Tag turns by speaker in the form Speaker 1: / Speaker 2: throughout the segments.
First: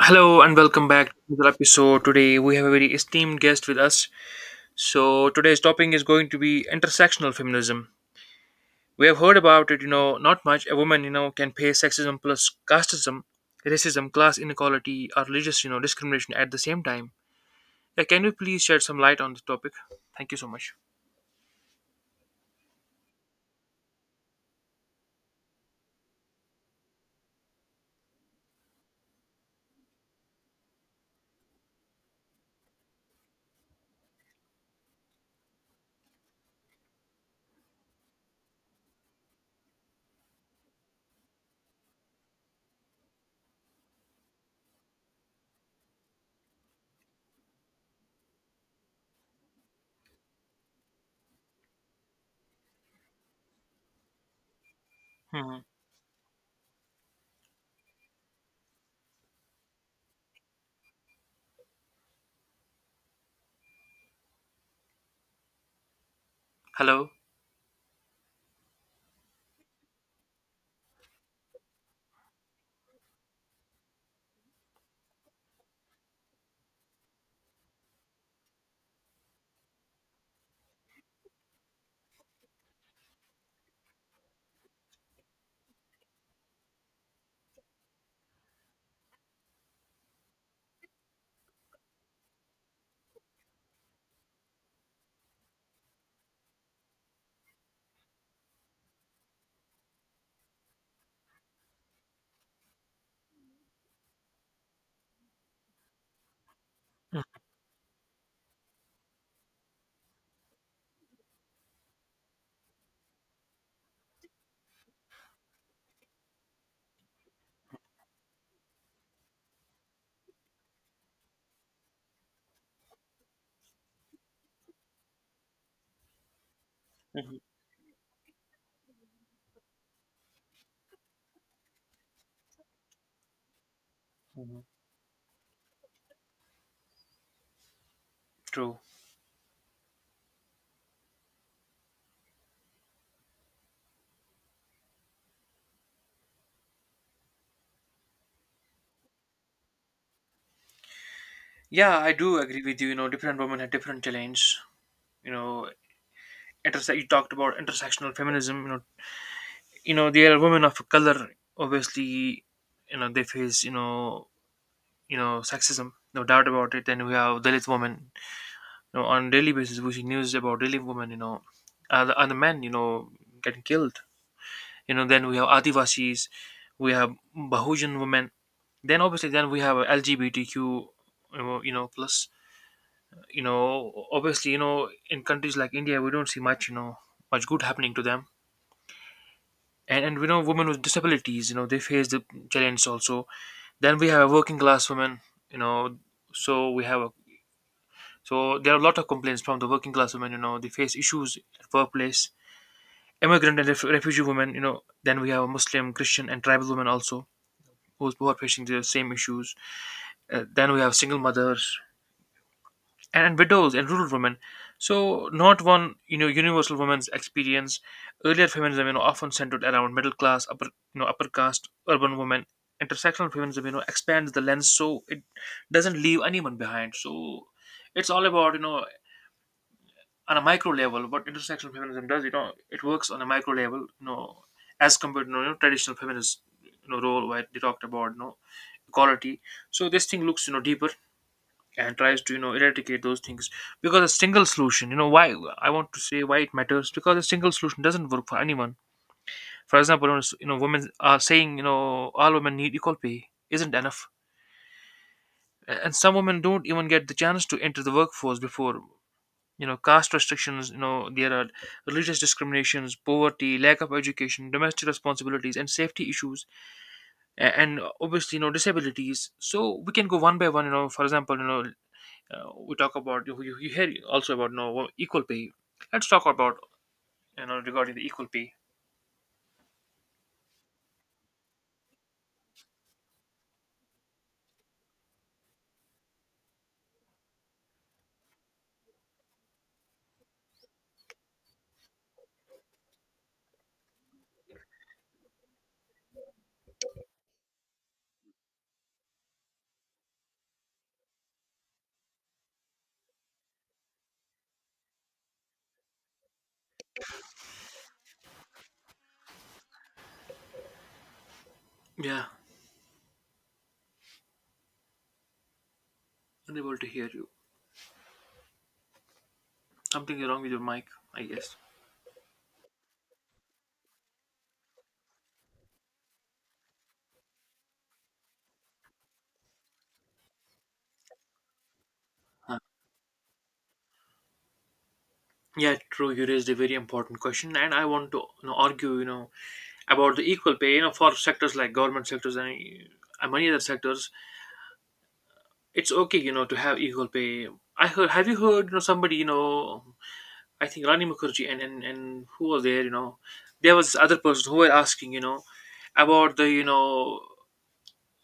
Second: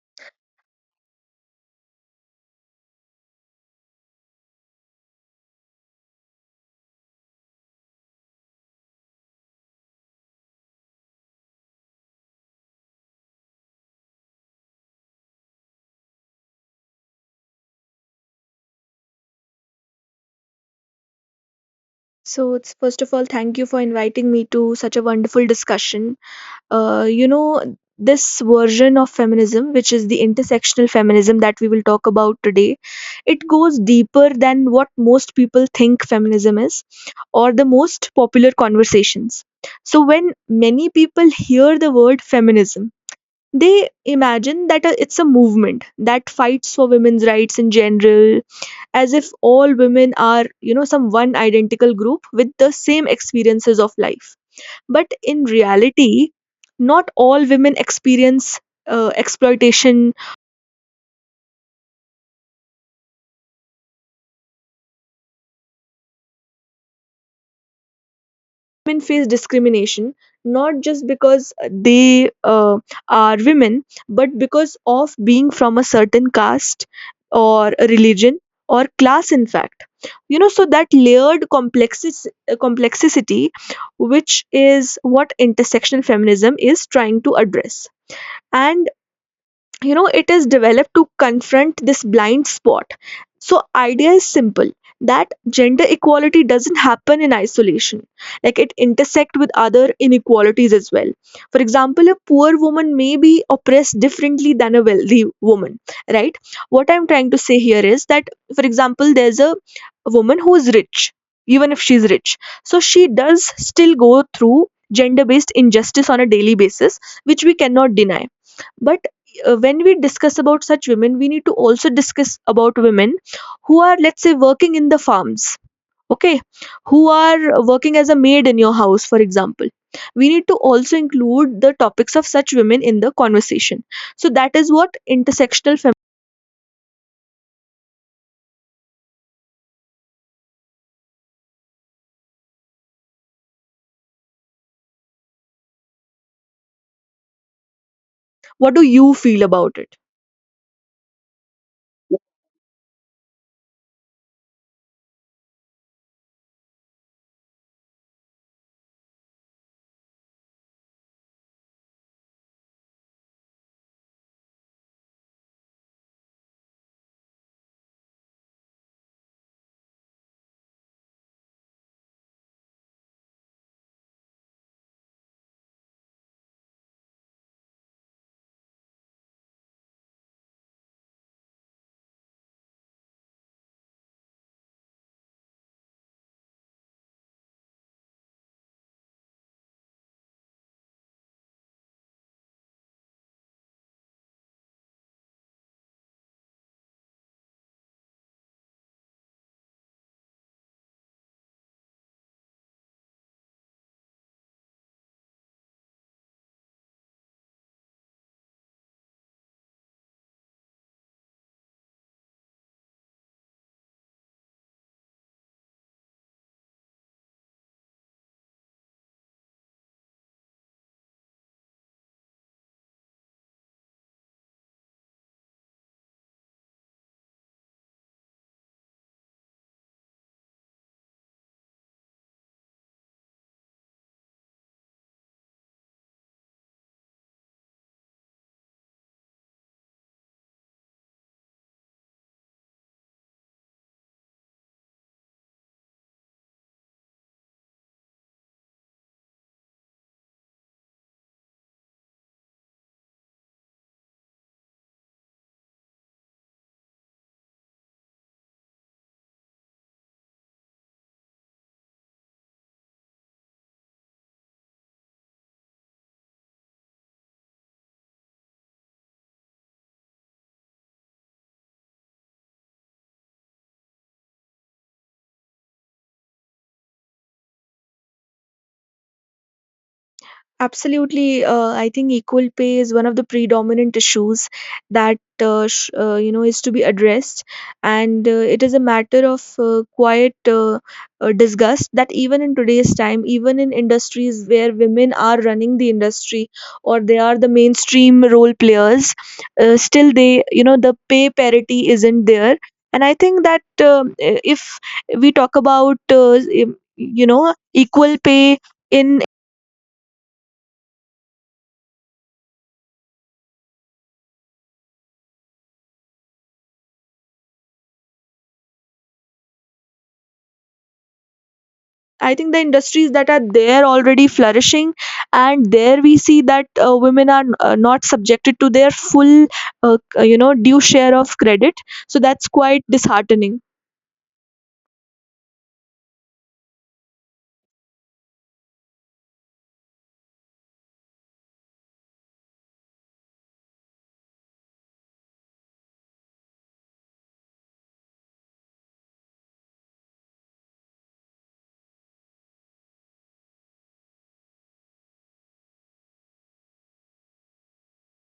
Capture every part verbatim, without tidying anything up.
Speaker 1: Hello and welcome back to another episode. Today we have a very esteemed guest with us. So today's topic is going to be intersectional feminism. We have heard about it, you know, not much. A woman, you know, can face sexism plus casteism, racism, class inequality, or religious, you know, discrimination at the same time. Yeah, can you please shed some light on the topic? Thank you so much.
Speaker 2: So, it's first of all, thank you for inviting me to such a wonderful discussion. Uh, you know, this version of feminism, which is the intersectional feminism that we will talk about today, it goes deeper than what most people think feminism is or the most popular conversations. So, when many people hear the word feminism, they imagine that uh, it's a movement that fights for women's rights in general as if all women are, you know, some one identical group with the same experiences of life. But in
Speaker 1: Hmm.
Speaker 2: reality, not all women experience uh, exploitation.
Speaker 1: Hello.
Speaker 2: Women face discrimination not just because they uh, are women, but because of being from a certain caste or a religion or class, in fact. You know, so that layered complexis- uh, complexity, which is what intersectional feminism is trying to address. And you know, it is developed to confront this blind spot. So idea is simple that gender equality doesn't happen in isolation, like it intersect with other inequalities as well. For example, a poor woman may be oppressed differently than a wealthy woman, right? What I'm trying to say here is that, for example, there's a woman who is rich. Even if she's rich, so she does still go through gender based injustice on a daily basis, which we cannot deny. But uh, when we discuss about such women, we need to also discuss about women who are, let's say, working in the farms, okay? Who are working as a maid in your house, for example. We need to also include the topics of such women in the conversation. So that is what intersectional feminism.
Speaker 1: True.
Speaker 2: What do you feel about it?
Speaker 1: Yeah, I do agree with you. You know, different women have different challenges. You know, interse- you talked about intersectional feminism. You know, you know they are women of color, obviously. You know they face, you know you know sexism, no doubt about it. And we have Dalit women. You know on daily basis we see news about Dalit women, you know other, other men, you know getting killed. You know then we have Adivasis. We have Bahujan women. Then obviously then we have L G B T Q, you know you know, plus. You know obviously, you know in countries like India, we don't see much, you know much good happening to them. And, and we know women with disabilities, you know they face the challenge also. Then we have a working class women. you know, so we have a so there are a lot of complaints from the working class women, you know, they face issues at workplace. Immigrant and ref- refugee women. You know, then we have a Muslim, Christian, and tribal women also who's, who are facing the same issues. Uh, then we have single mothers, and and widows and rural women. So not one, you know, universal women's experience. Earlier feminism, you know, often centered around middle class, upper, you know, upper caste, urban women. Intersectional feminism, you know, expands the lens so it doesn't leave anyone behind. So it's all about, you know, on a micro level, what intersectional feminism does. You know, it works on a micro level, you know, as compared to, you know, traditional feminist, you know, role where they talked about, you know, equality. So this thing looks, you know, deeper and tries to you know eradicate those things, because a single solution, you know why I want to say why it matters, because a single solution doesn't work for anyone. For example, you know s- you know, women are saying, you know all women need equal pay isn't enough. A- and some women don't even get the chance to enter the workforce before. You know caste restrictions, you know there are religious discriminations, poverty, lack of education, domestic responsibilities, and safety issues. A- and obviously, you know disabilities. So we can go one by one, you know for example, you know uh, we talk about you, you, you hear also about, no, equal pay. Let's talk about, you know regarding the equal pay.
Speaker 2: Absolutely. uh, I think equal pay is one of the predominant issues that uh, sh- uh, you know, is to be addressed. And uh, it is a matter of uh, quiet uh, uh, disgust that even in today's time, even in industries where women are running the industry or they are the mainstream role players, uh, still they, you know, the pay parity isn't there. And I think that, um, if we talk about uh, you know, equal pay in,
Speaker 1: Yeah, unable to hear you. Something wrong with your mic, I guess.
Speaker 2: I think the industries that are there already flourishing, and there we see that uh, women are uh, not subjected to their full, uh, you know, due share of credit. So that's
Speaker 1: Huh.
Speaker 2: quite disheartening.
Speaker 1: Yeah, true. You raised a very important question and I want to, you know, argue, you know about the equal pay, you know for sectors like government sectors and, uh, many other sectors, it's okay, you know to have equal pay. I heard Have you heard, you know somebody, you know I think Rani Mukherjee and and, and who was there, you know there was this other person who were asking, you know about the, you know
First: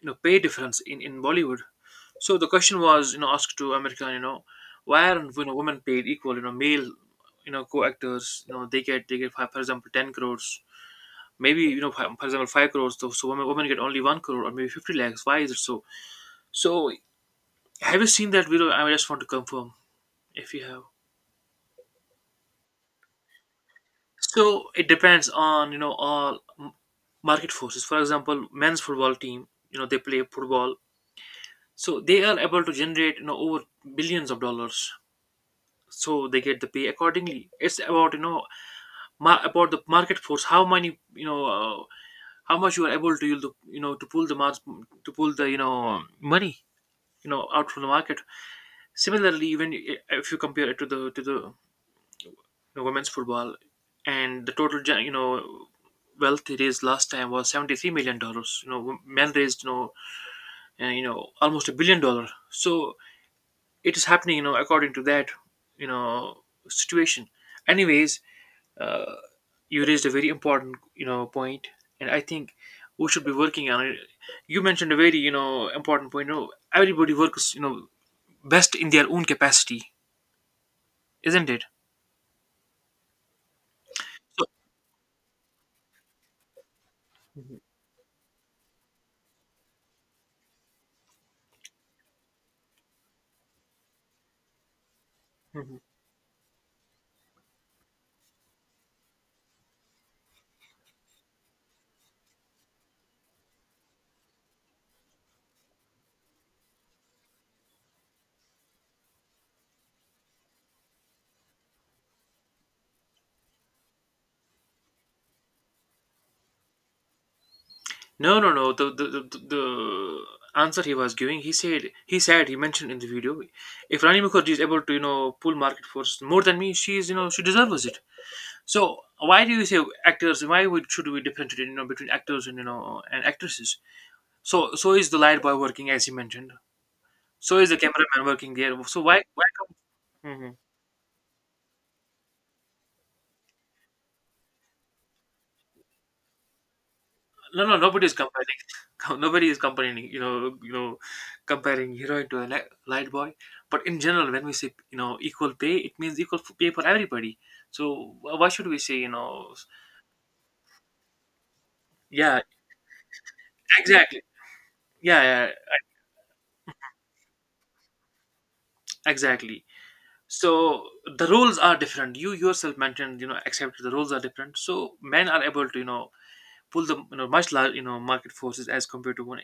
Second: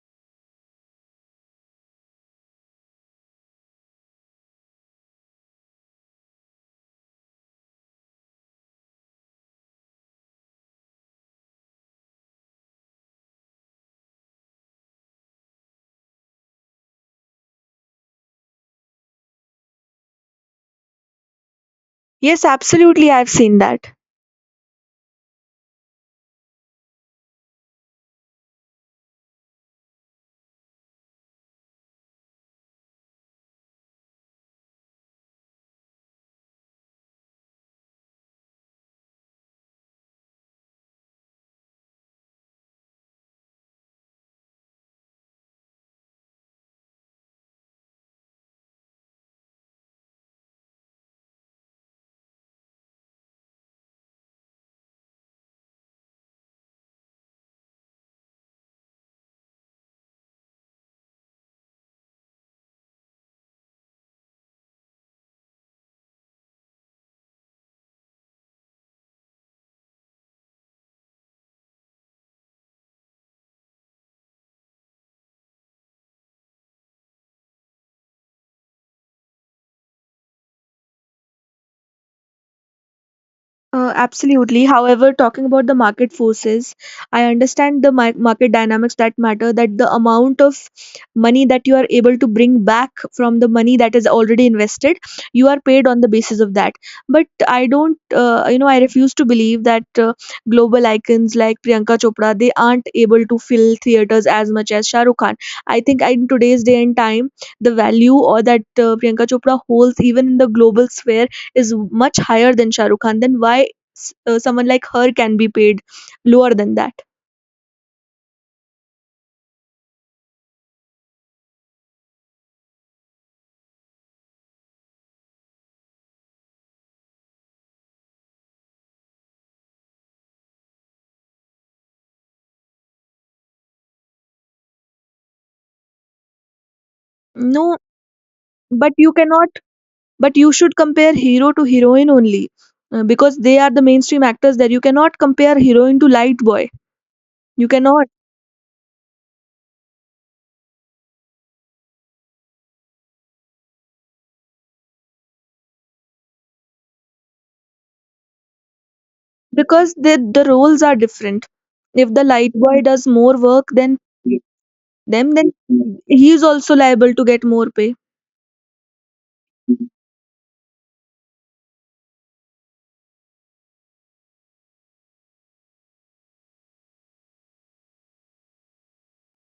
Speaker 1: you know pay difference in in Bollywood. So the question was, you know asked to American, you know why aren't, you know women paid equal, you know male, you know co-actors, you know they get, they get for example ten crores, maybe, you know for for example five crores, so so women women get only one crore or maybe fifty lakhs. Why is it so? So have you seen that video? I just want to confirm if you have.
Speaker 2: Yes, absolutely, I've seen that.
Speaker 1: So it depends on, you know all m- market forces. For example, men's football team, you know, they play football, so they are able to generate, you know over billions of dollars, so they get the pay accordingly. It's about, you know ma- about the market force. How many you know uh, how much you are able to yield, the- you know to pull the mar- to pull the, you know money, you know out from the market. Similarly, even, i- if you compare it to the, to the you know, women's football, and the total, gen- you know wealth, it is, last time was seventy-three million dollars, you know men raised, you know uh, you know almost a billion dollar. So it is happening, you know according to that, you know situation, anyways. uh, you raised a very important, you know point, and I think we should be working on it. You mentioned a very, you know important point, you know everybody works, you know best in their own capacity, isn't it?
Speaker 2: Uh,
Speaker 1: So,
Speaker 2: absolutely. However, talking about the market forces, I
Speaker 1: mhm,
Speaker 2: understand the mar- market dynamics that matter, that the amount of money that you are able to bring back from the money that is already invested, you are
Speaker 1: mhm.
Speaker 2: paid on the basis of that. But I don't, uh, you know, I refuse to believe that uh, global icons like Priyanka Chopra, they aren't able to fill theaters as much as Shah Rukh Khan. I think in today's day and time, the value or that uh, Priyanka Chopra holds even in the global sphere is much higher than Shah Rukh Khan, then why s- uh, someone like her can be paid lower than that?
Speaker 1: No, no, no, the the, the the answer he was giving, he said he said he mentioned in the video: if Rani Mukherjee is able to, you know pull market force more than me, she is, you know she deserves it. So why do you say actors? Why would should we differentiate, you know between actors and, you know and actresses? So so is the light boy working as you mentioned. So is
Speaker 2: No,
Speaker 1: the cameraman working there.
Speaker 2: but
Speaker 1: So
Speaker 2: you
Speaker 1: why why
Speaker 2: cannot.
Speaker 1: come?
Speaker 2: But
Speaker 1: Mhm.
Speaker 2: you should compare hero to heroine only, uh, because they are the mainstream actors. There you cannot compare heroine to light boy.
Speaker 1: No
Speaker 2: You
Speaker 1: no nobody
Speaker 2: cannot
Speaker 1: is comparing. Nobody is comparing. You know you know Comparing heroine to a li- light boy. But in general, when we say, you know equal pay, it means equal, f- pay for everybody. So wh- why should we say, you know? s-
Speaker 2: because the the roles are different. If the
Speaker 1: Yeah,
Speaker 2: light boy does more work than
Speaker 1: exactly. Yeah,
Speaker 2: them,
Speaker 1: yeah,
Speaker 2: then he is also liable to get more pay.
Speaker 1: exactly. So the roles are different. You yourself mentioned, you know accept the roles are different. So men are able to, you know pull the, you know much larger, you know market forces as compared to one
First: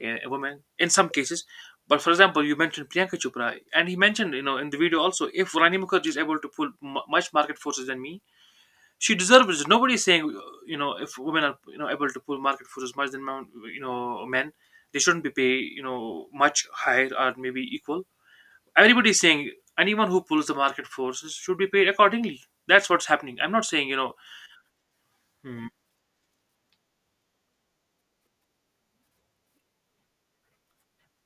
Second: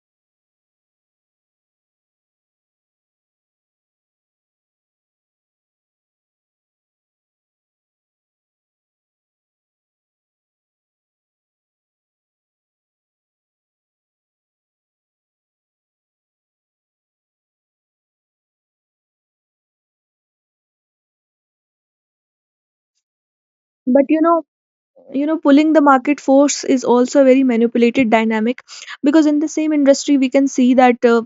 Speaker 1: a, a woman in some cases. But for example, you mentioned Priyanka Chopra, and he mentioned, you know in the video also, if Rani Mukherjee is able to pull, mu much market forces than me, she deserves it. Nobody is saying, you know if women are, you know able to pull market forces much than, mon- you know men, they shouldn't be paid, you know much higher or maybe equal. Everybody is saying anyone who pulls the market forces should be paid accordingly. That's what's happening. I'm not saying you
Speaker 2: But
Speaker 1: know.
Speaker 2: you know, you know,
Speaker 1: Hmm.
Speaker 2: pulling the market force is also a very manipulated dynamic because in the same industry we can see that uh,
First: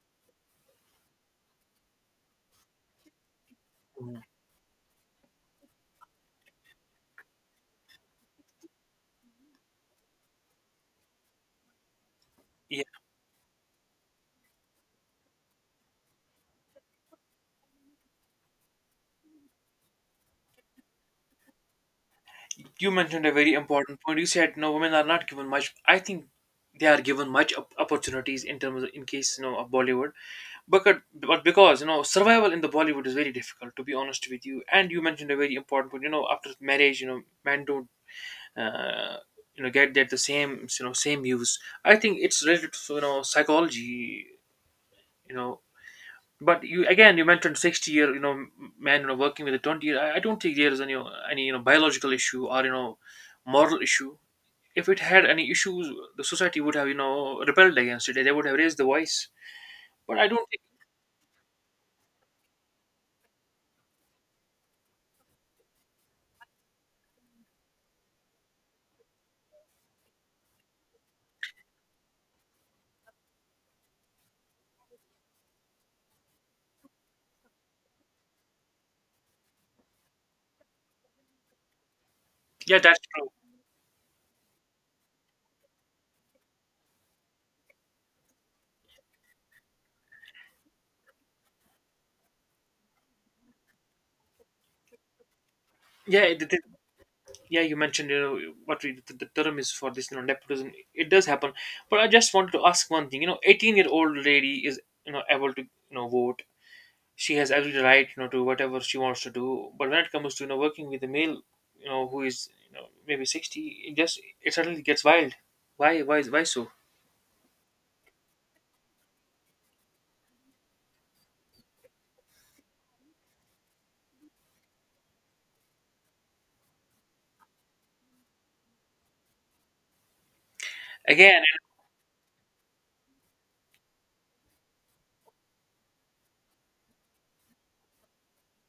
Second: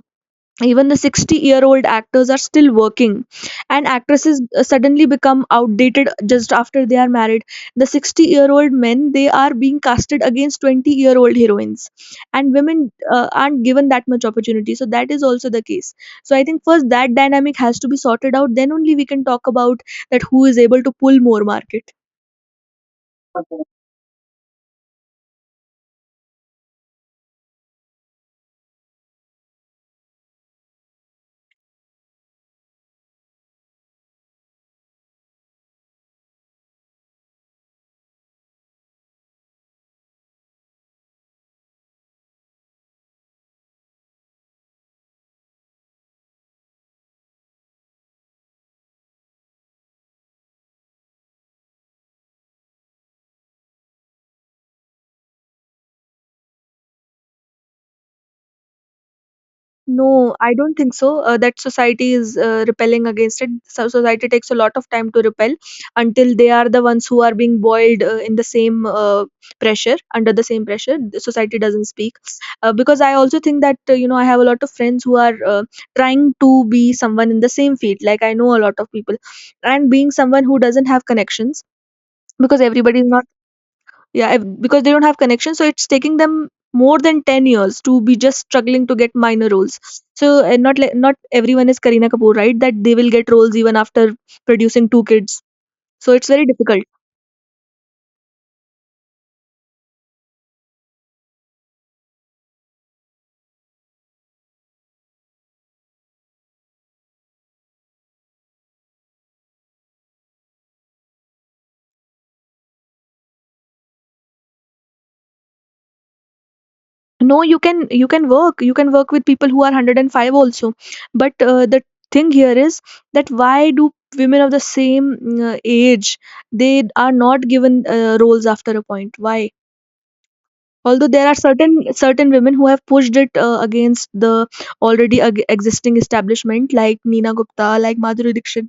Speaker 2: even the sixty year old actors are still working, and
Speaker 1: Mhm.
Speaker 2: actresses uh, suddenly become outdated just after they are married. The sixty year old men, they are being casted against twenty year old heroines, and women uh, aren't given that much opportunity, so that is also the case. So I think first that dynamic has to be sorted out, then only we can talk about that who is able to pull more market.
Speaker 1: You mentioned a very important point. You said no, women are not given much. I think they are given much op- opportunities in terms of, in case, you know of Bollywood, but but because, you know survival in the Bollywood is very difficult. To be honest with you, and you mentioned a very important point. You know, after marriage, you know, men don't. Uh, you know, get that the same, you know same use. I think it's related to, you know psychology. You know, but you again you mentioned sixty year, you know m- man, you know working with a twenty year. I, I don't think there is any any you know biological issue, or, you know moral issue. If it had any issues, the society would have, you know, rebelled against it. They would have raised the voice. But I
Speaker 2: No,
Speaker 1: don't
Speaker 2: I
Speaker 1: think,
Speaker 2: don't think so. Uh, that society is uh, repelling against it. So society takes a lot of time to repel until they are the ones who are being boiled uh, in the same uh, pressure, under the same pressure. The society doesn't speak. Uh, because I also think that, uh, you know, I have a lot of friends who are uh, trying to be someone in the same field. Like I know a lot of people. And being someone who doesn't have connections, because
Speaker 1: yeah, that's
Speaker 2: everybody is not,
Speaker 1: true.
Speaker 2: yeah, if, because they don't have connections, so it's taking them more than ten years to be just struggling to get minor roles. So, and not like not everyone is Kareena Kapoor, right? That they will get roles even after producing two kids. So
Speaker 1: Yeah,
Speaker 2: it's
Speaker 1: it-
Speaker 2: very difficult.
Speaker 1: it- yeah, you mentioned, you know, what we, the, the term is for this, you know, nepotism. It does happen. But I just wanted to ask one thing. You know, eighteen-year-old lady is, you know, able to, you know, vote. She has every right, you know, to whatever she wants to do. But when it comes to, you know, working with a male, you know, who is, you know, maybe sixty, it just, it suddenly gets wild. Why, why, why so?
Speaker 2: No, you can, you can work. You can work with people who are one hundred five also. But uh, the thing here is that why do women of the same uh, age, they are not given uh, roles after a point? Why? Although there are
Speaker 1: Again,
Speaker 2: certain certain women who have pushed it uh, against the already ag- existing establishment, like Nina Gupta, like Madhuri Dixit.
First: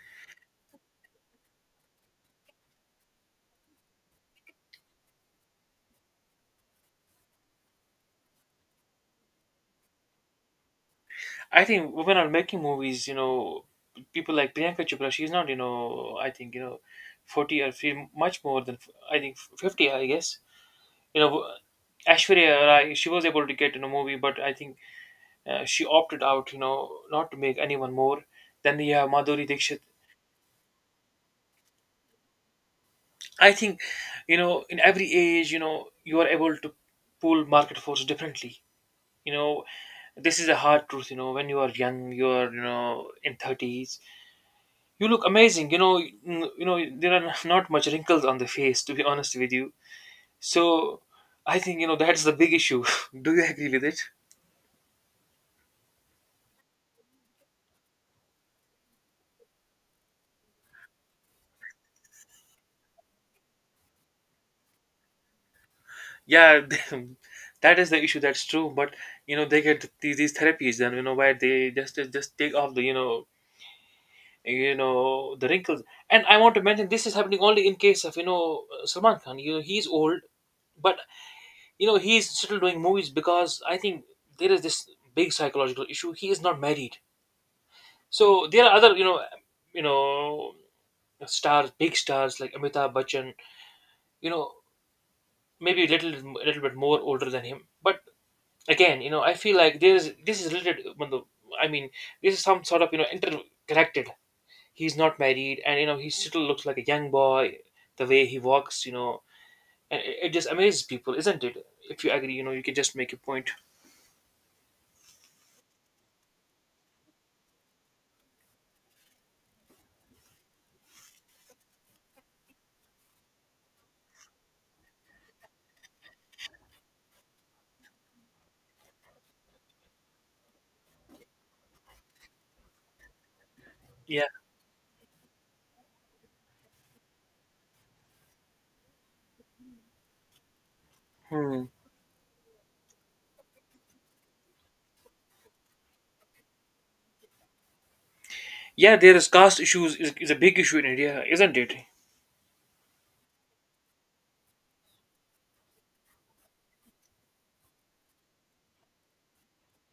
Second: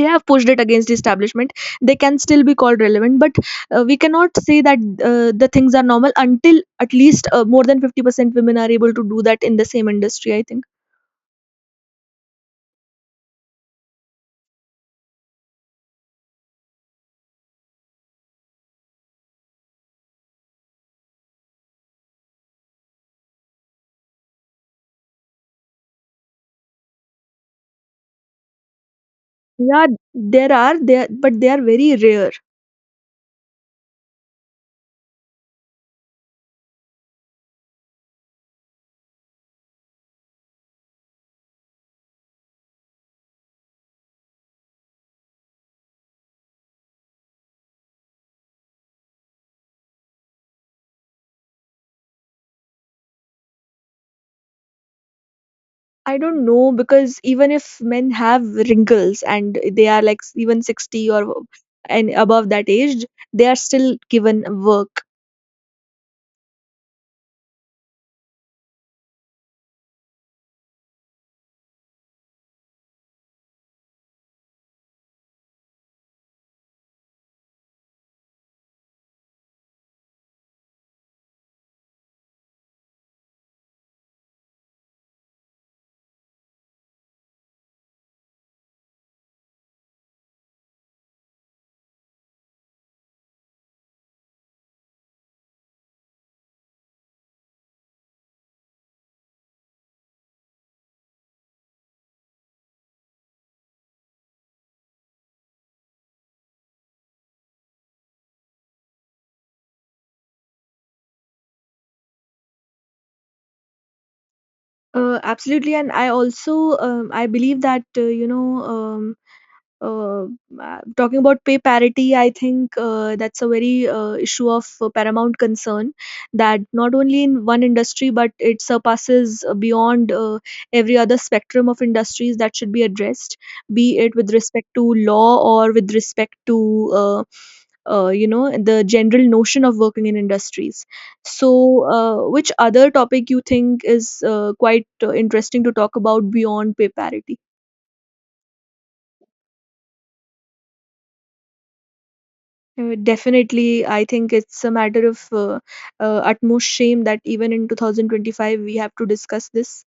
Speaker 2: They have pushed it against the establishment, they can still be called relevant. But uh, we cannot say that uh, the things are normal until at least uh, more than fifty percent women are able to do that in the same industry, I think.
Speaker 1: I think women are making movies, you know, people like Priyanka Chopra, she's not, you know, I think, you know, forty or feel much more than, I think, fifty, I guess. You know, Ashwarya Rai, she was able to get in a movie, but I think, uh, she opted out, you know, not to make anyone more. Then you have Madhuri Dixit.
Speaker 2: Yeah, there are there, but they are very rare.
Speaker 1: I think, you know, in every age, you know, you are able to pull market force differently. You know, this is a hard truth, you know when you are young, you are, you know in thirties. You look amazing. You know, mm, you know there are not much wrinkles on the face, to be honest with you. So, I think, you know that's the big issue. Do you agree with it?
Speaker 2: I don't know, because even if men have wrinkles and they are like even sixty or and above that age, they are still given work.
Speaker 1: Yeah, that is the issue. That's true. But, you know, they get these, these therapies, then, you know where they just just just take off the, you know you know the wrinkles. And I want to mention this is happening only in case of, you know Salman Khan. You know, he's old, but you know he's still doing movies because I think there is this big psychological issue. He is not married. So there are other, you know, you know, stars, big stars like Amitabh Bachchan, you know, maybe a little, little bit more older than him. But again, you know, I feel like there is this is related. when I mean, this is some sort of you know interconnected. He's not married, and you know, he still looks like a young boy. The way he walks, you know, and it, it just amazes people, isn't it? If you agree, you know, you can just make a point.
Speaker 2: Uh, absolutely, and I also um, I believe that uh, you know, um, uh, uh, talking about pay parity, I think uh, that's a very uh, issue of uh, paramount concern that not only in one industry but it surpasses uh, beyond uh, every other spectrum of industries that should be addressed, be it
Speaker 1: Yeah.
Speaker 2: with respect to law or with respect to uh, uh, you know, the general notion of working in industries. So,
Speaker 1: Hmm.
Speaker 2: uh, which other topic you think is uh, quite uh, interesting to talk about beyond pay parity?
Speaker 1: Yeah, there is caste issues is, is a big issue in India, isn't it?
Speaker 2: Uh, definitely, I think it's a matter of uh, uh, utmost shame that even in two thousand twenty-five we have to discuss this.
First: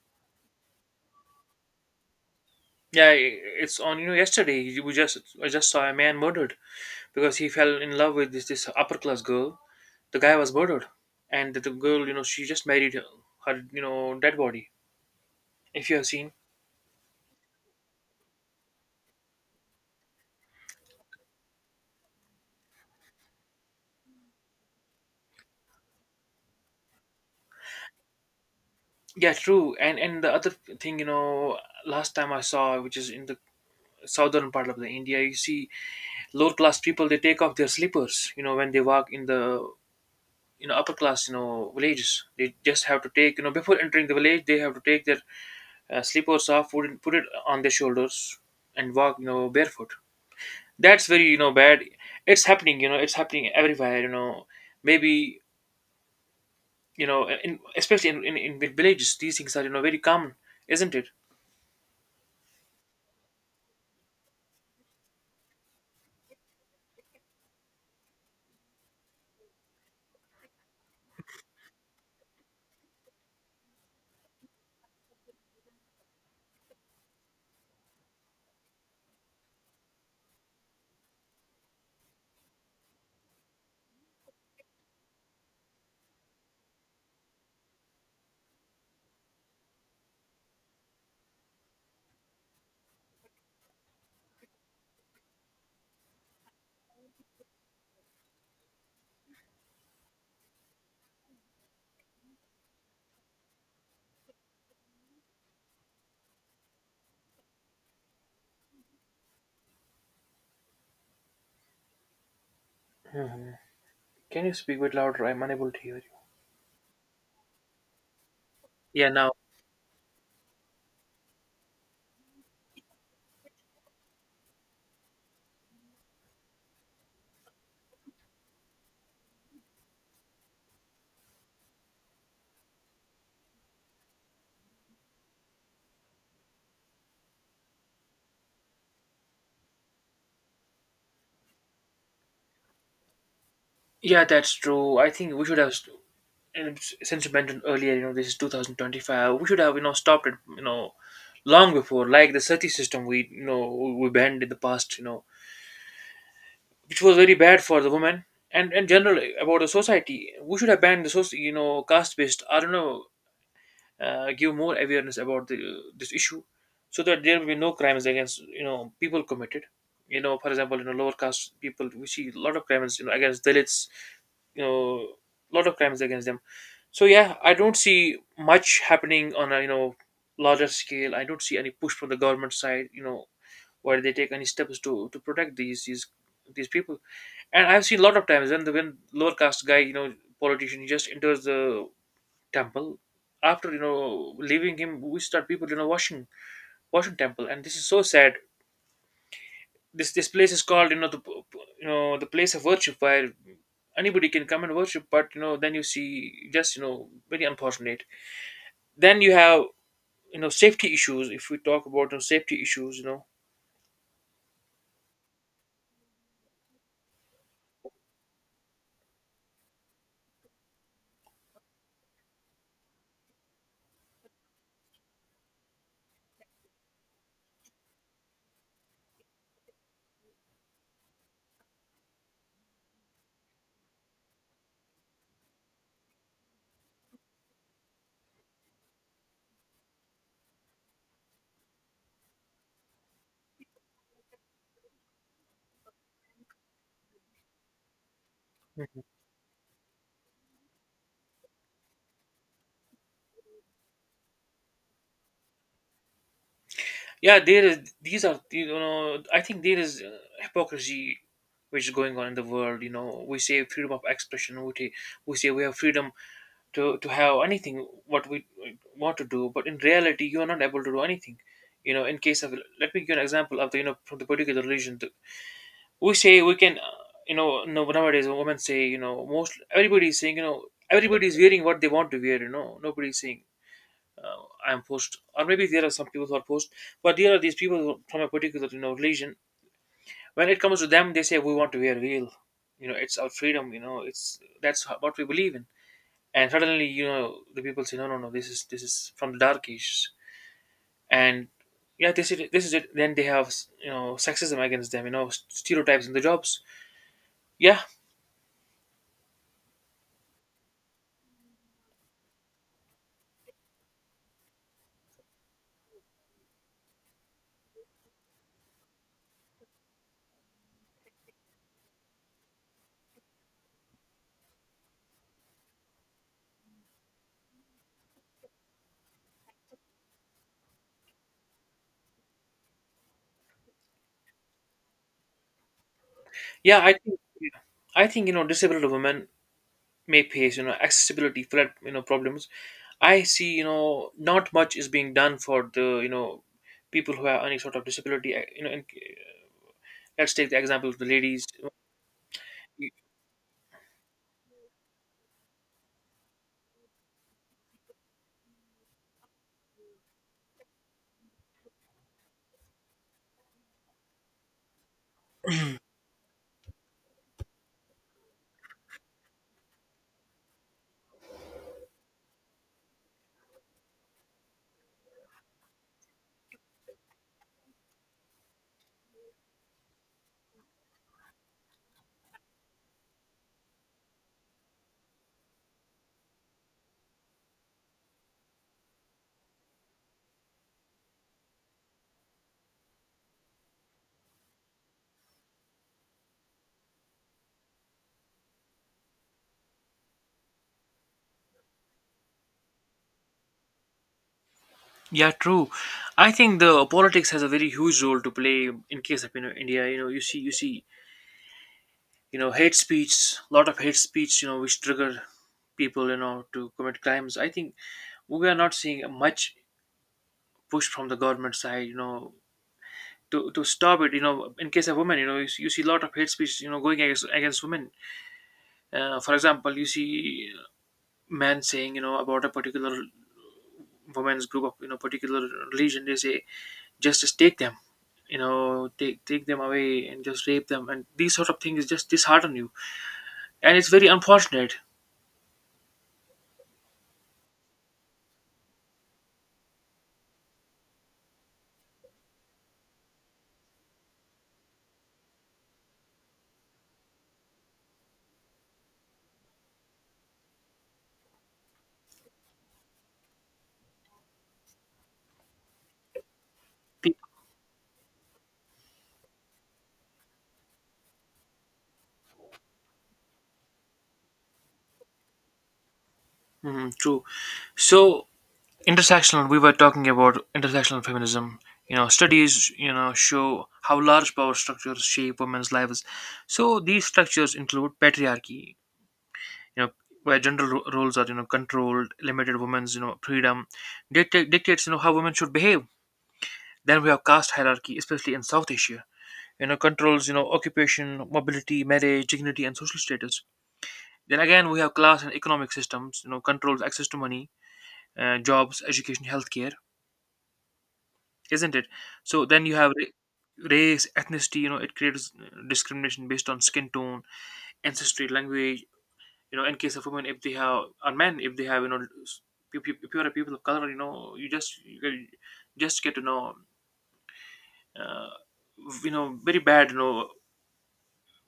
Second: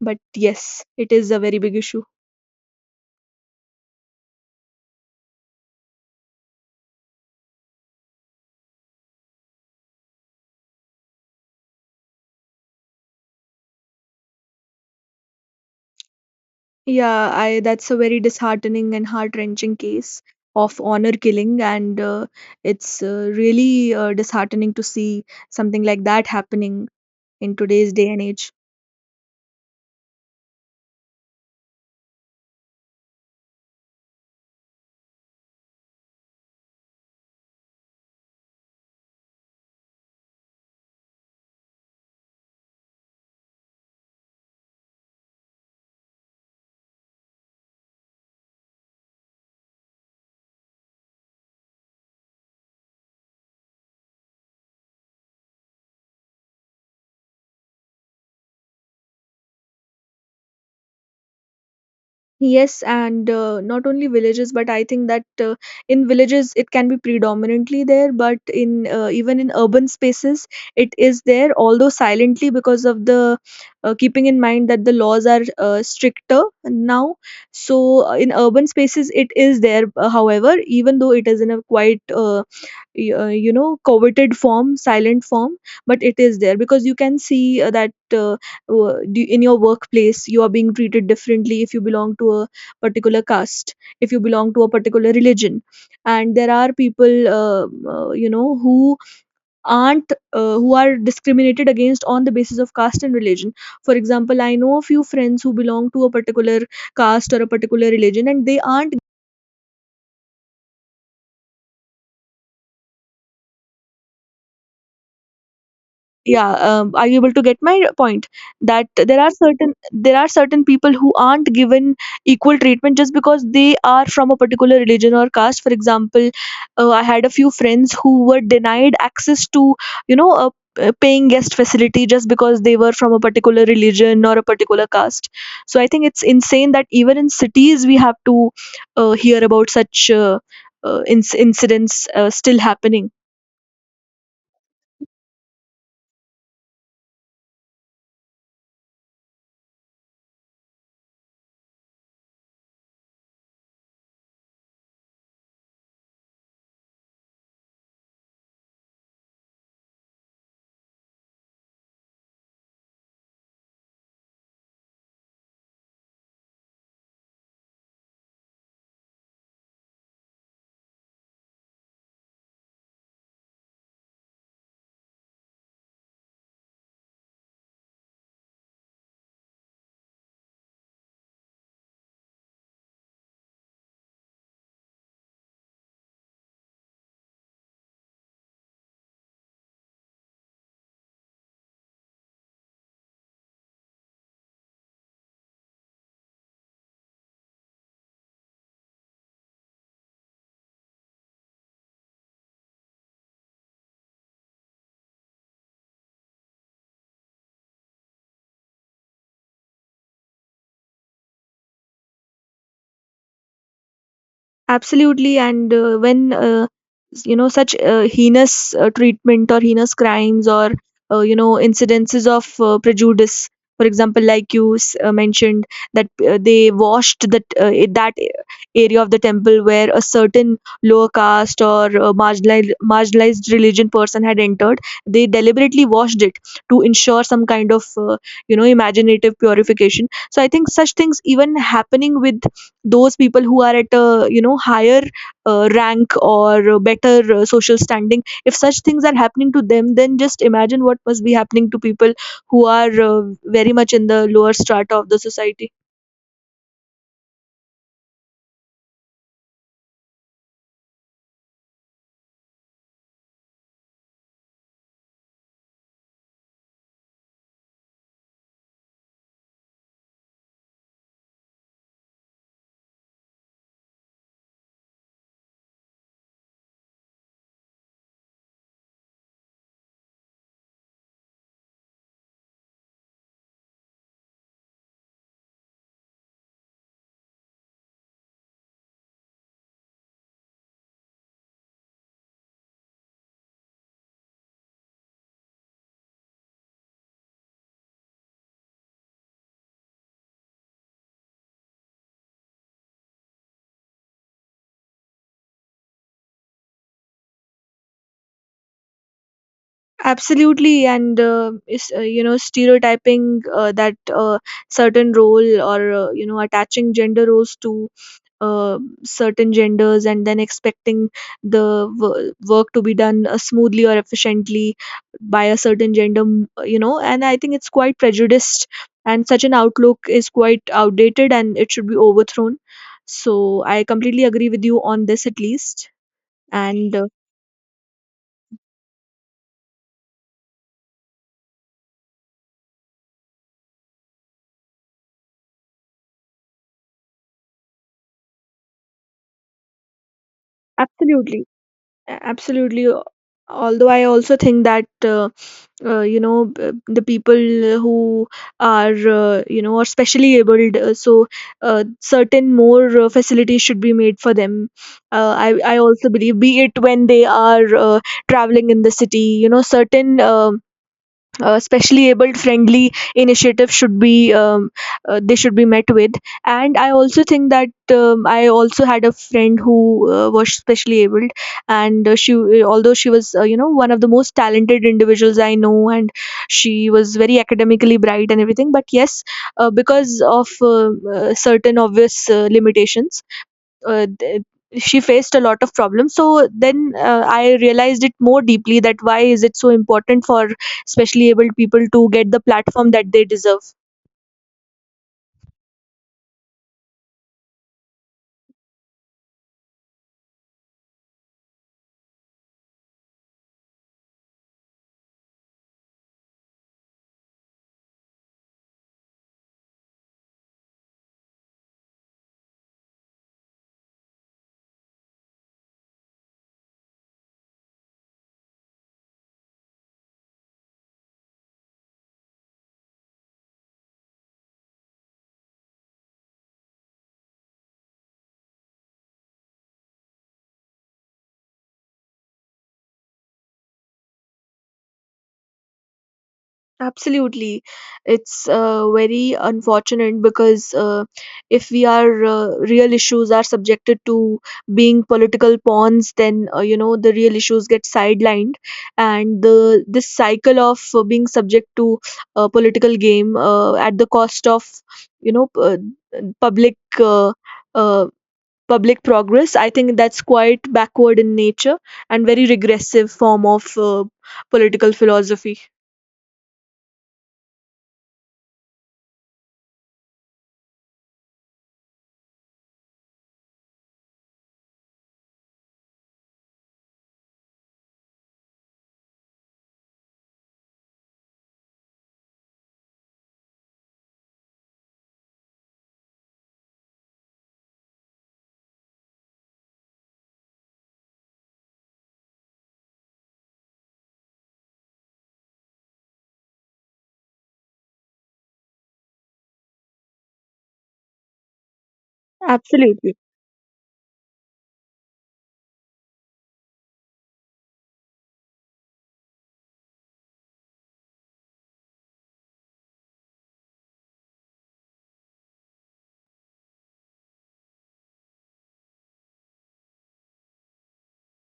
Speaker 2: But yes, it is a very big issue.
Speaker 1: Yeah, i- it's on. You know, yesterday we just I just saw a man murdered because he fell in love with this this upper class girl. The guy was murdered, and the, the girl, you know, she just married her, you know, dead body. If you have seen,
Speaker 2: Yeah, I that's a very disheartening and heart-wrenching case of honor killing, and uh, it's uh, really uh, disheartening to see something like that happening in today's day and age.
Speaker 1: yeah, true. And and the other thing, you know, last time I saw, which is in the southern part of the India, you see lower class people they take off their slippers. You know, when they walk in the you know upper class you know villages, they just have to take you know before entering the village they have to take their uh, slip or scarf, put it, put it on their shoulders and walk, you know, barefoot. That's very, you know, bad. It's happening, you know, it's happening everywhere, you know. Maybe, you know, uh, in, especially in, in, in the villages, these things are, you know, very common, isn't it?
Speaker 2: Yes, and uh, not only villages, but I think that uh, in villages it can be predominantly there, but in uh, even in urban spaces it is there, although silently because of the uh, keeping in mind that the laws are uh, stricter now. So uh, in urban spaces it is there, uh, however, even though it is in a quiet uh, y- uh, you know, coveted form, silent form, but it is there because you can see uh, that uh, uh, d- in your workplace you are being treated differently if you belong to a particular caste, if you belong to a particular religion. And there are people uh, uh, you know, who aren't, uh, who are discriminated against on the basis of caste and religion. For example, I know a few friends who belong to a particular caste or a particular religion and they aren't,
Speaker 1: Mhm. Can you speak a bit louder? I'm unable to hear you.
Speaker 2: yeah. Um, are you able to get my point that
Speaker 1: Yeah,
Speaker 2: there are
Speaker 1: now.
Speaker 2: certain there are certain people who aren't given equal treatment just because they are from a particular religion or caste? For example, uh, I had a few friends who were denied access to, you know, a a paying guest facility just because they were from a particular religion or a particular caste. So I think it's insane that even in cities we have to uh, hear about such uh, uh, inc- incidents uh, still happening.
Speaker 1: Yeah, that's true. I think we should have, st- and s- since you mentioned earlier, you know, this is two thousand twenty-five, we should have, you know, stopped it, you know, long before, like the SETI system we, you know, we banned in the past, you know, which was very bad for the woman and and generally about the society. We should have banned the soci- you know caste based. I don't know, uh, give more awareness about the this issue, so that there will be no crimes against you know people committed. You know, for example, you know lower caste people. We see a lot of crimes you know against Dalits. You know, lot of crimes against them. So yeah, I don't see much happening on a you know larger scale. I don't see any push from the government side. You know, where they take any steps to to protect these these these people and I've seen a lot of times when the when lower caste guy, you know, politician, he just enters the temple. After you know leaving him, we start people you know washing washing temple, and this is so sad. This this place is called you know the p- p- you know the place of worship where anybody can come and worship, but you know then you see just you know very unfortunate. Then you have you know safety issues. If we talk about you know, safety issues, you
Speaker 2: Absolutely, and uh, when uh, s- you know, such uh, heinous uh, treatment or heinous crimes or uh, you know, incidences of uh, prejudice, for example, like you s- uh, mentioned that uh, they washed that uh, i- that area of the temple where a certain lower caste or uh, marginalized marginalized religion person had entered, they deliberately washed it to ensure some kind of uh, you know, imaginative purification. So I think such things even happening with those people who are at a you know higher uh, rank or better uh, social standing, if such
Speaker 1: know.
Speaker 2: things are happening to them, then just imagine what must be happening to people who are uh, very much in the lower strata of the society.
Speaker 1: Yeah, there is these are you know I think there is uh, hypocrisy which is going on in the world. You know, we say freedom of expression. We, ta- we say we have freedom to, to have anything what we want to do, but in reality you are not able to do anything, you know, in case of let me give you an example of the you know from the particular religion. The, we say we can uh, you know no- nowadays women say you know most everybody is saying you know everybody is wearing what they want to wear. You know, nobody is saying uh, I'm post, or maybe there are some people who are post, but there are these people who, from a particular you know religion. When it comes to them, they say we want to wear real, you know, it's our freedom, you know, it's that's ho- what we believe in. And suddenly, you know, the people say no, no, no, this is this is from the dark ages, and yeah, this is this is it. Then they have you know sexism against them, you know, stereotypes in the jobs. Yeah,
Speaker 2: Absolutely, and uh, is, uh, you know stereotyping uh, that uh, certain role or uh, you know attaching gender roles to uh, certain genders and then expecting the w- work to be done uh, smoothly or efficiently by a certain gender m- you know and I think it's quite prejudiced, and such an outlook is quite outdated and it should be overthrown. So I completely agree with you on this at least.
Speaker 1: yeah, I
Speaker 2: And uh,
Speaker 1: think yeah, I think you know disabled women make face you know accessibility flood you know problems. I see you know not much is being done for the you know people who have any sort of disability, uh, you know, and uh, let's take the example of the
Speaker 2: absolutely,
Speaker 1: ladies.
Speaker 2: a- absolutely. Although I also think that uh, uh, you know b- the people who are uh, you know are specially abled, uh, so uh, certain more uh, facilities should be made for them. Uh, i i also believe, be it when they are uh, traveling in the city, you know certain um uh, specially abled friendly initiatives should be um, uh, they should be met with. And I also think that, um, I also had a friend who uh, was specially abled, and uh, she, although she was uh, you know one of the most talented individuals I know, and she was very academically bright and everything, but yes, uh, because of uh, uh, certain obvious uh, limitations, uh, th- she faced a lot of problems. So then uh, I realized it more deeply that why is it so important for especially able people to get the platform that they deserve.
Speaker 1: Yeah, true. I think the politics has a very huge role to play in case of you know India. You know, you see you see you know hate speech, a lot of hate speech, you know, which trigger people you know to commit crimes. I think we are not seeing much push from the government side, you know, to to stop it, you know, in case of women. You know, you, see- you see a lot of hate speech you know going against against women. Uh, for example, you see men saying you know about a particular women's group of you know particular religion. They say just, just take them, you know, take take them away and just rape them, and these sort of things just dishearten you, and it's very unfortunate.
Speaker 2: Absolutely. It's uh, very unfortunate because uh, if we are uh, real issues are subjected to being political pawns, then uh, you know the real issues get sidelined, and the this cycle of uh, being subject to a political game uh, at the cost of you know p- uh, public
Speaker 1: Pe-
Speaker 2: uh, uh, public progress. I think that's quite backward in nature and very regressive form of uh, political philosophy.
Speaker 1: Mhm, true. So intersectional, we were talking about intersectional feminism. You know, studies you know show how large power structures shape women's lives. So these structures include patriarchy, you know, where gender ro- roles are you know controlled limited women's you know freedom, dictate, dictates you know how women should behave. Then we have caste hierarchy, especially in South Asia. You know, controls you know occupation mobility marriage dignity and social status. Then again we have class and economic systems, you know, controls access to money, uh, jobs, education, healthcare, isn't it? So then you have
Speaker 2: Absolutely.
Speaker 1: ra- race, ethnicity, you know, it creates uh, discrimination based on skin tone, ancestry, language, you know, in case of women, if they have, or men, if they have, you know, s- if you if you are a people of color, you know, you just, you can- just get to know, uh, you know, very bad, you know,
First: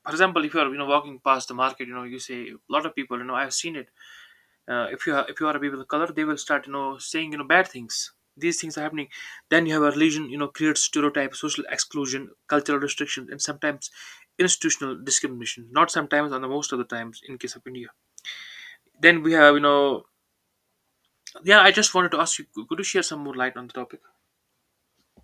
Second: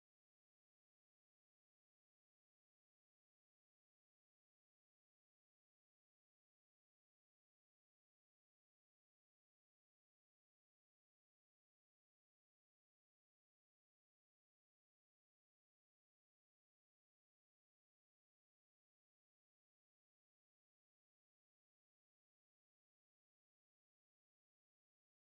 Speaker 1: for example, if you are, you know, walking past the market, you know, you say, a lot of people, you know, I've seen it, uh, if you are if you are a people of color, they will start you know saying you know bad things. These things are happening. Then you have a religion, you know, creates stereotypes, social exclusion, cultural restrictions, and sometimes institutional discrimination, not sometimes on the most of the times in case of India. Then we have you know yeah, I just wanted to ask you could you share some more light on the topic.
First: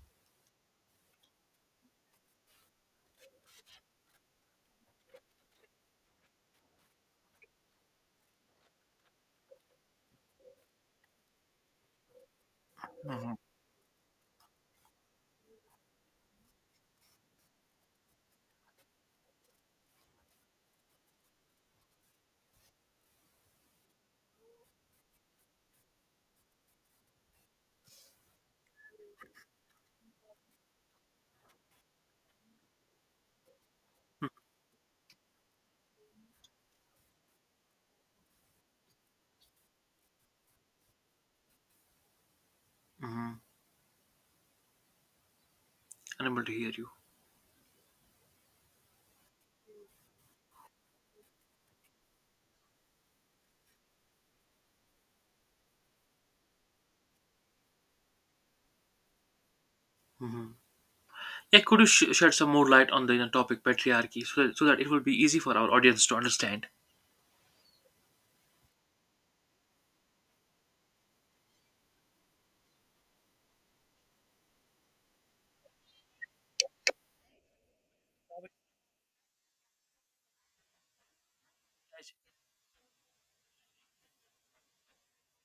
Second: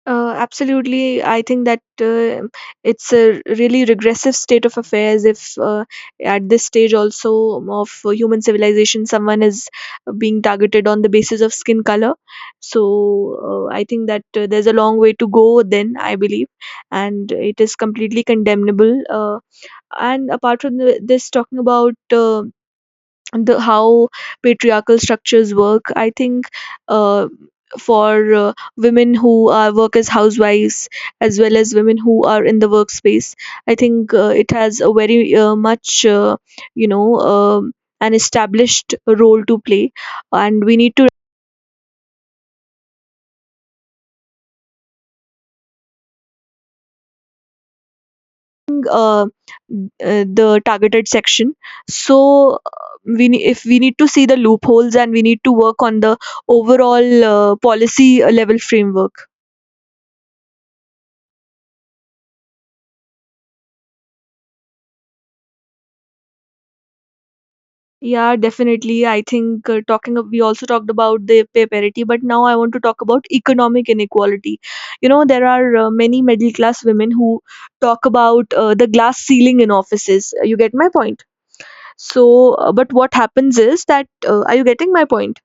Speaker 2: Uh, absolutely, I think that uh, it's a really regressive state of affairs if uh, at this stage also of human civilization someone is being targeted on the basis of skin color. So
Speaker 1: Mhm.
Speaker 2: uh, I think that uh, there's a long way to go then, I believe, and it is completely condemnable. Uh, and apart from the, this, talking about uh, the how patriarchal structures work, I think uh, for uh, women who are work as housewives as well as women who are in the workspace, I think uh, it has a very uh, much uh, you know um an established role to play, and we need to
Speaker 1: Mm-hmm. Unable to hear you.
Speaker 2: uh, uh, the targeted section. So uh, we ne- if we need to see the loopholes and we need to work on the overall uh, policy uh, level framework.
Speaker 1: Hmm. Yeah, could you sh- shed some more light on the you know, topic patriarchy so that, so that it will be easy for our audience to understand.
Speaker 2: Yeah, definitely. I think uh, talking of, we also talked about the pay parity, but now I want to talk about economic inequality. You know, there are uh, many middle class women who talk about uh, the glass ceiling in offices. You get my point. So, uh, but what happens is that uh, are you getting my point?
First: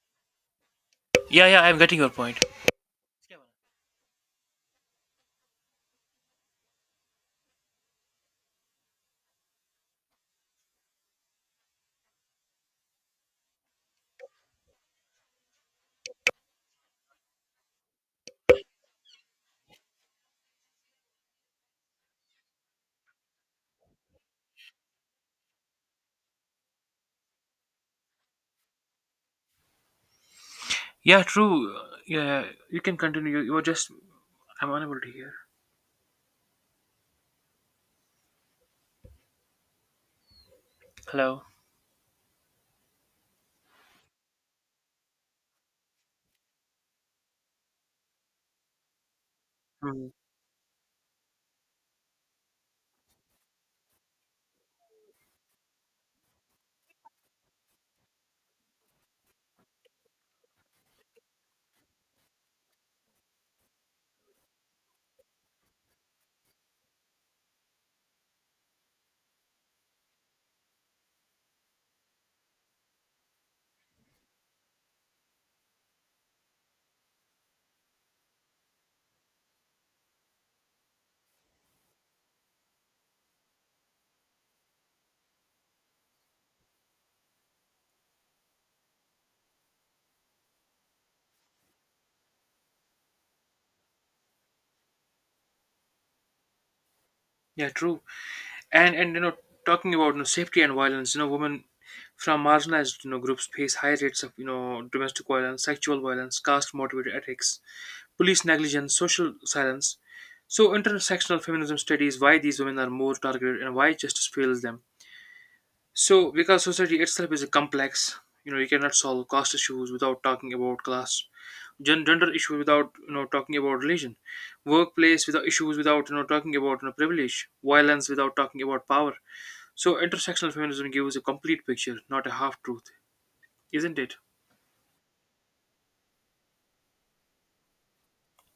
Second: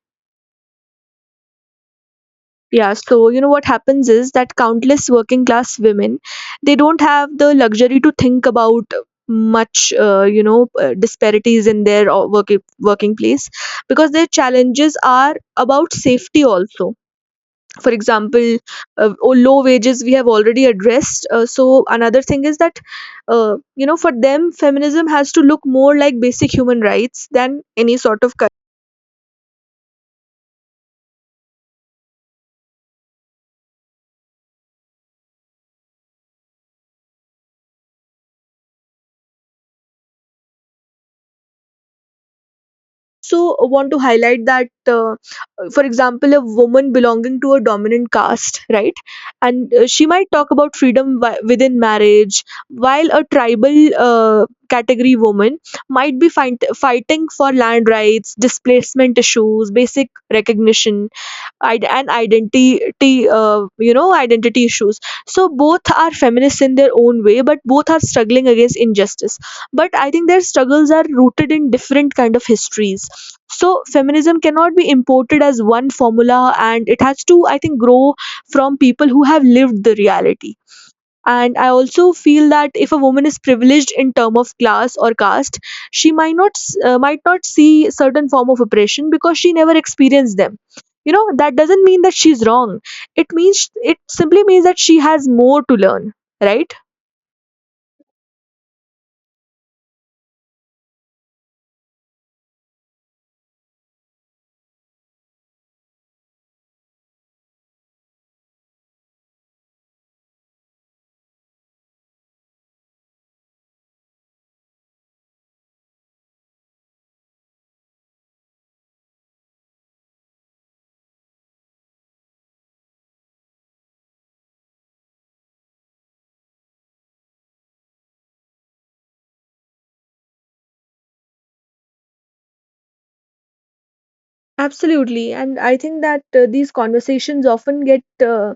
Speaker 1: Yeah, yeah, I'm getting your point.
Speaker 2: Yeah, so you know what happens is that countless working class women, they don't have the luxury to think about much, uh, you know, uh, disparities in their uh, working working place, because their challenges are about safety also. For example, uh, oh, low wages we have already addressed. Uh, so another thing is that, uh, you know, for them, feminism has to look more like basic human rights than any sort of.
Speaker 1: Yeah, true. Uh, Yeah, yeah, you can continue. You, you were just I'm unable to hear. Hello.
Speaker 2: Also want to highlight that uh, for example, a woman belonging to a dominant caste, right? And uh, she
Speaker 1: Mm.
Speaker 2: might talk about freedom wi- within marriage, while a tribal uh, category woman might be fight- fighting for land rights, displacement issues, basic recognition, id- and identity uh, you know identity issues. So both are feminists in their own way, but both are struggling against injustice. But I think their struggles are rooted in different kind of histories. So feminism cannot be imported as one formula, and it has to, I think, grow from people who have lived the reality. And I also feel that if a woman is privileged in term of class or caste, she might not s- uh, might not see certain form of oppression because she never experienced them. You know, that doesn't mean that she's wrong. It means, it simply means that she has more to learn, right?
Speaker 1: Yeah, true. And and you know, talking about you know, safety and violence, you know, women from marginalized you know groups face high rates of you know domestic violence, sexual violence, caste motivated attacks, police negligence, social silence. So intersectional feminism studies why these women are more targeted and why justice fails them. So, because society itself is a complex, you know, you cannot solve caste issues without talking about class, gen- gender issues without you know talking about religion, workplace without issues without you know talking about you know, privilege, violence without talking about power. So, intersectional feminism gives a complete picture, not a half truth, isn't it?
Speaker 2: Absolutely. And I think that uh, these conversations often get uh,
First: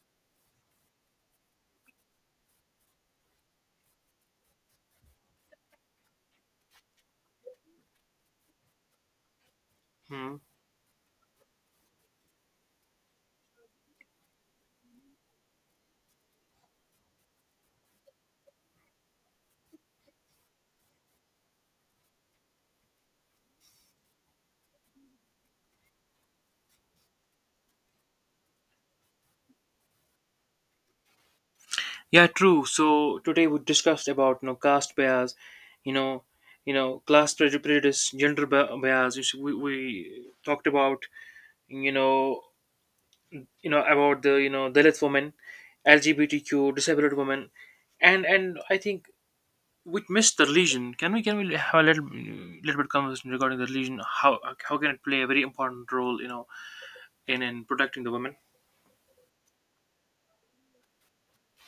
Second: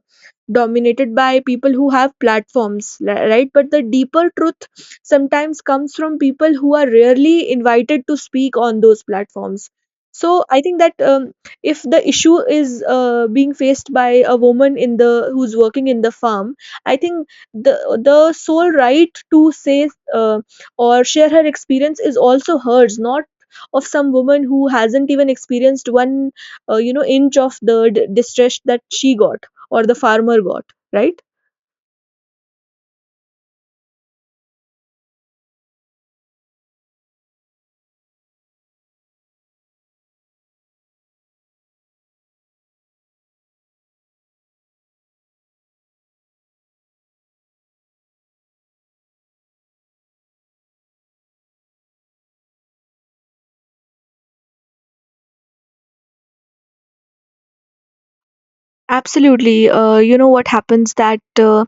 Speaker 2: dominated by people who have platforms, li- right? But the deeper truth sometimes comes from people who are rarely invited to speak on those platforms.
Speaker 1: Hmm.
Speaker 2: So I think that um, if the issue is uh, being faced by a woman in the who's working in the farm, I think the the sole right to say uh, or share her experience is also hers, not of some woman who hasn't even experienced one uh, you know inch of the d- distress that she got or the farmer got, right?
Speaker 1: Yeah, true. So today we discussed about you know caste bias, you know, you know class preju- prejudice, gender bi- bias. You see, We we talked about you know you know about the you know Dalit women, L G B T Q disabled women, and and I think we missed the religion. Can we can we have a little little bit conversation regarding the religion? How how can it play a very important role you know in in protecting the women?
Speaker 2: Absolutely. Uh, you know what happens that uh,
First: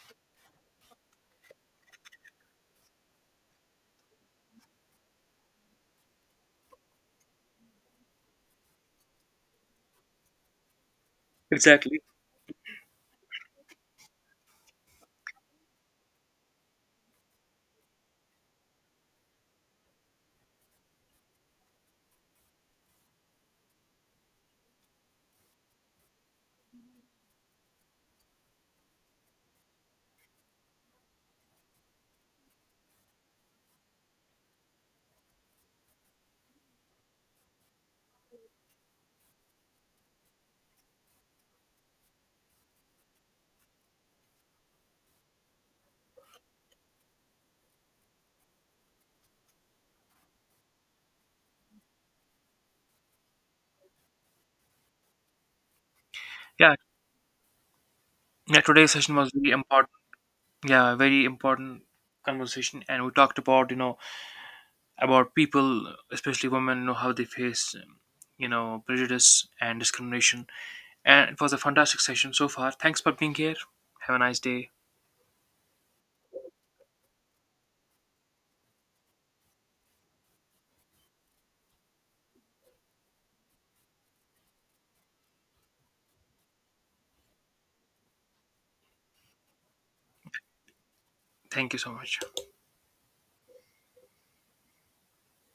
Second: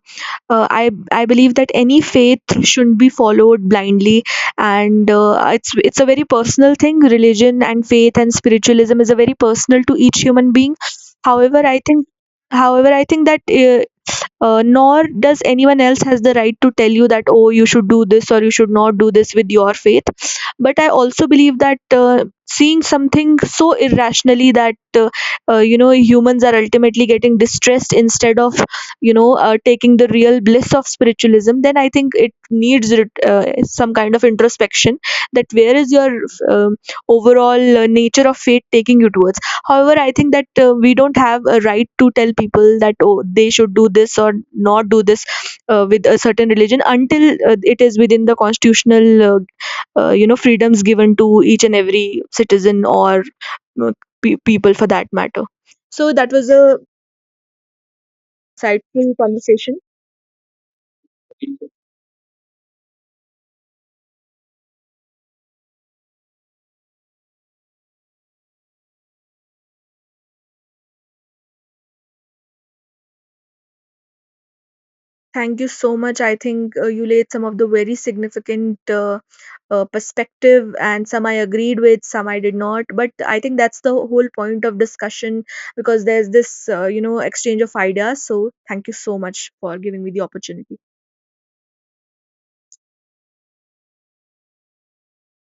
Speaker 2: uh, I I believe that any faith shouldn't be followed blindly, and uh, it's it's a very personal thing. Religion and faith and spiritualism is a very personal to each human being. However, I
Speaker 1: Exactly.
Speaker 2: think, however, I think that uh, uh, nor does anyone else has the right to tell you that oh you should do this or you should not do this with your faith. But I also believe that uh, seeing something so irrationally that uh, uh, you know humans are ultimately getting distressed instead of you know uh, taking the real bliss of spiritualism, then I think it needs uh, some kind of introspection, that where is your um overall uh, nature of faith taking you towards. However, I think that uh, we don't have a right to tell people that oh they should do this or not do this uh, with a certain religion, until uh, it is within the constitutional uh, uh, you know freedoms given to each and every citizen or uh, pe- people for that matter. So that was a
Speaker 1: Yeah. Yeah. Today's
Speaker 2: insightful
Speaker 1: session was very
Speaker 2: conversation.
Speaker 1: important. Yeah, very important conversation, and we talked about you know about people, especially women, you know how they face um, you know prejudice and discrimination. And it was a fantastic session so far. Thanks for being here. Have a nice day.
Speaker 2: Thank you so much. I think uh, you laid some of the very significant uh, uh, perspective, and some I agreed with, some I did not, but I think that's the whole point of discussion, because there's this uh, you know exchange of ideas. So thank you so much for giving me the opportunity.
Speaker 1: Thank you so much.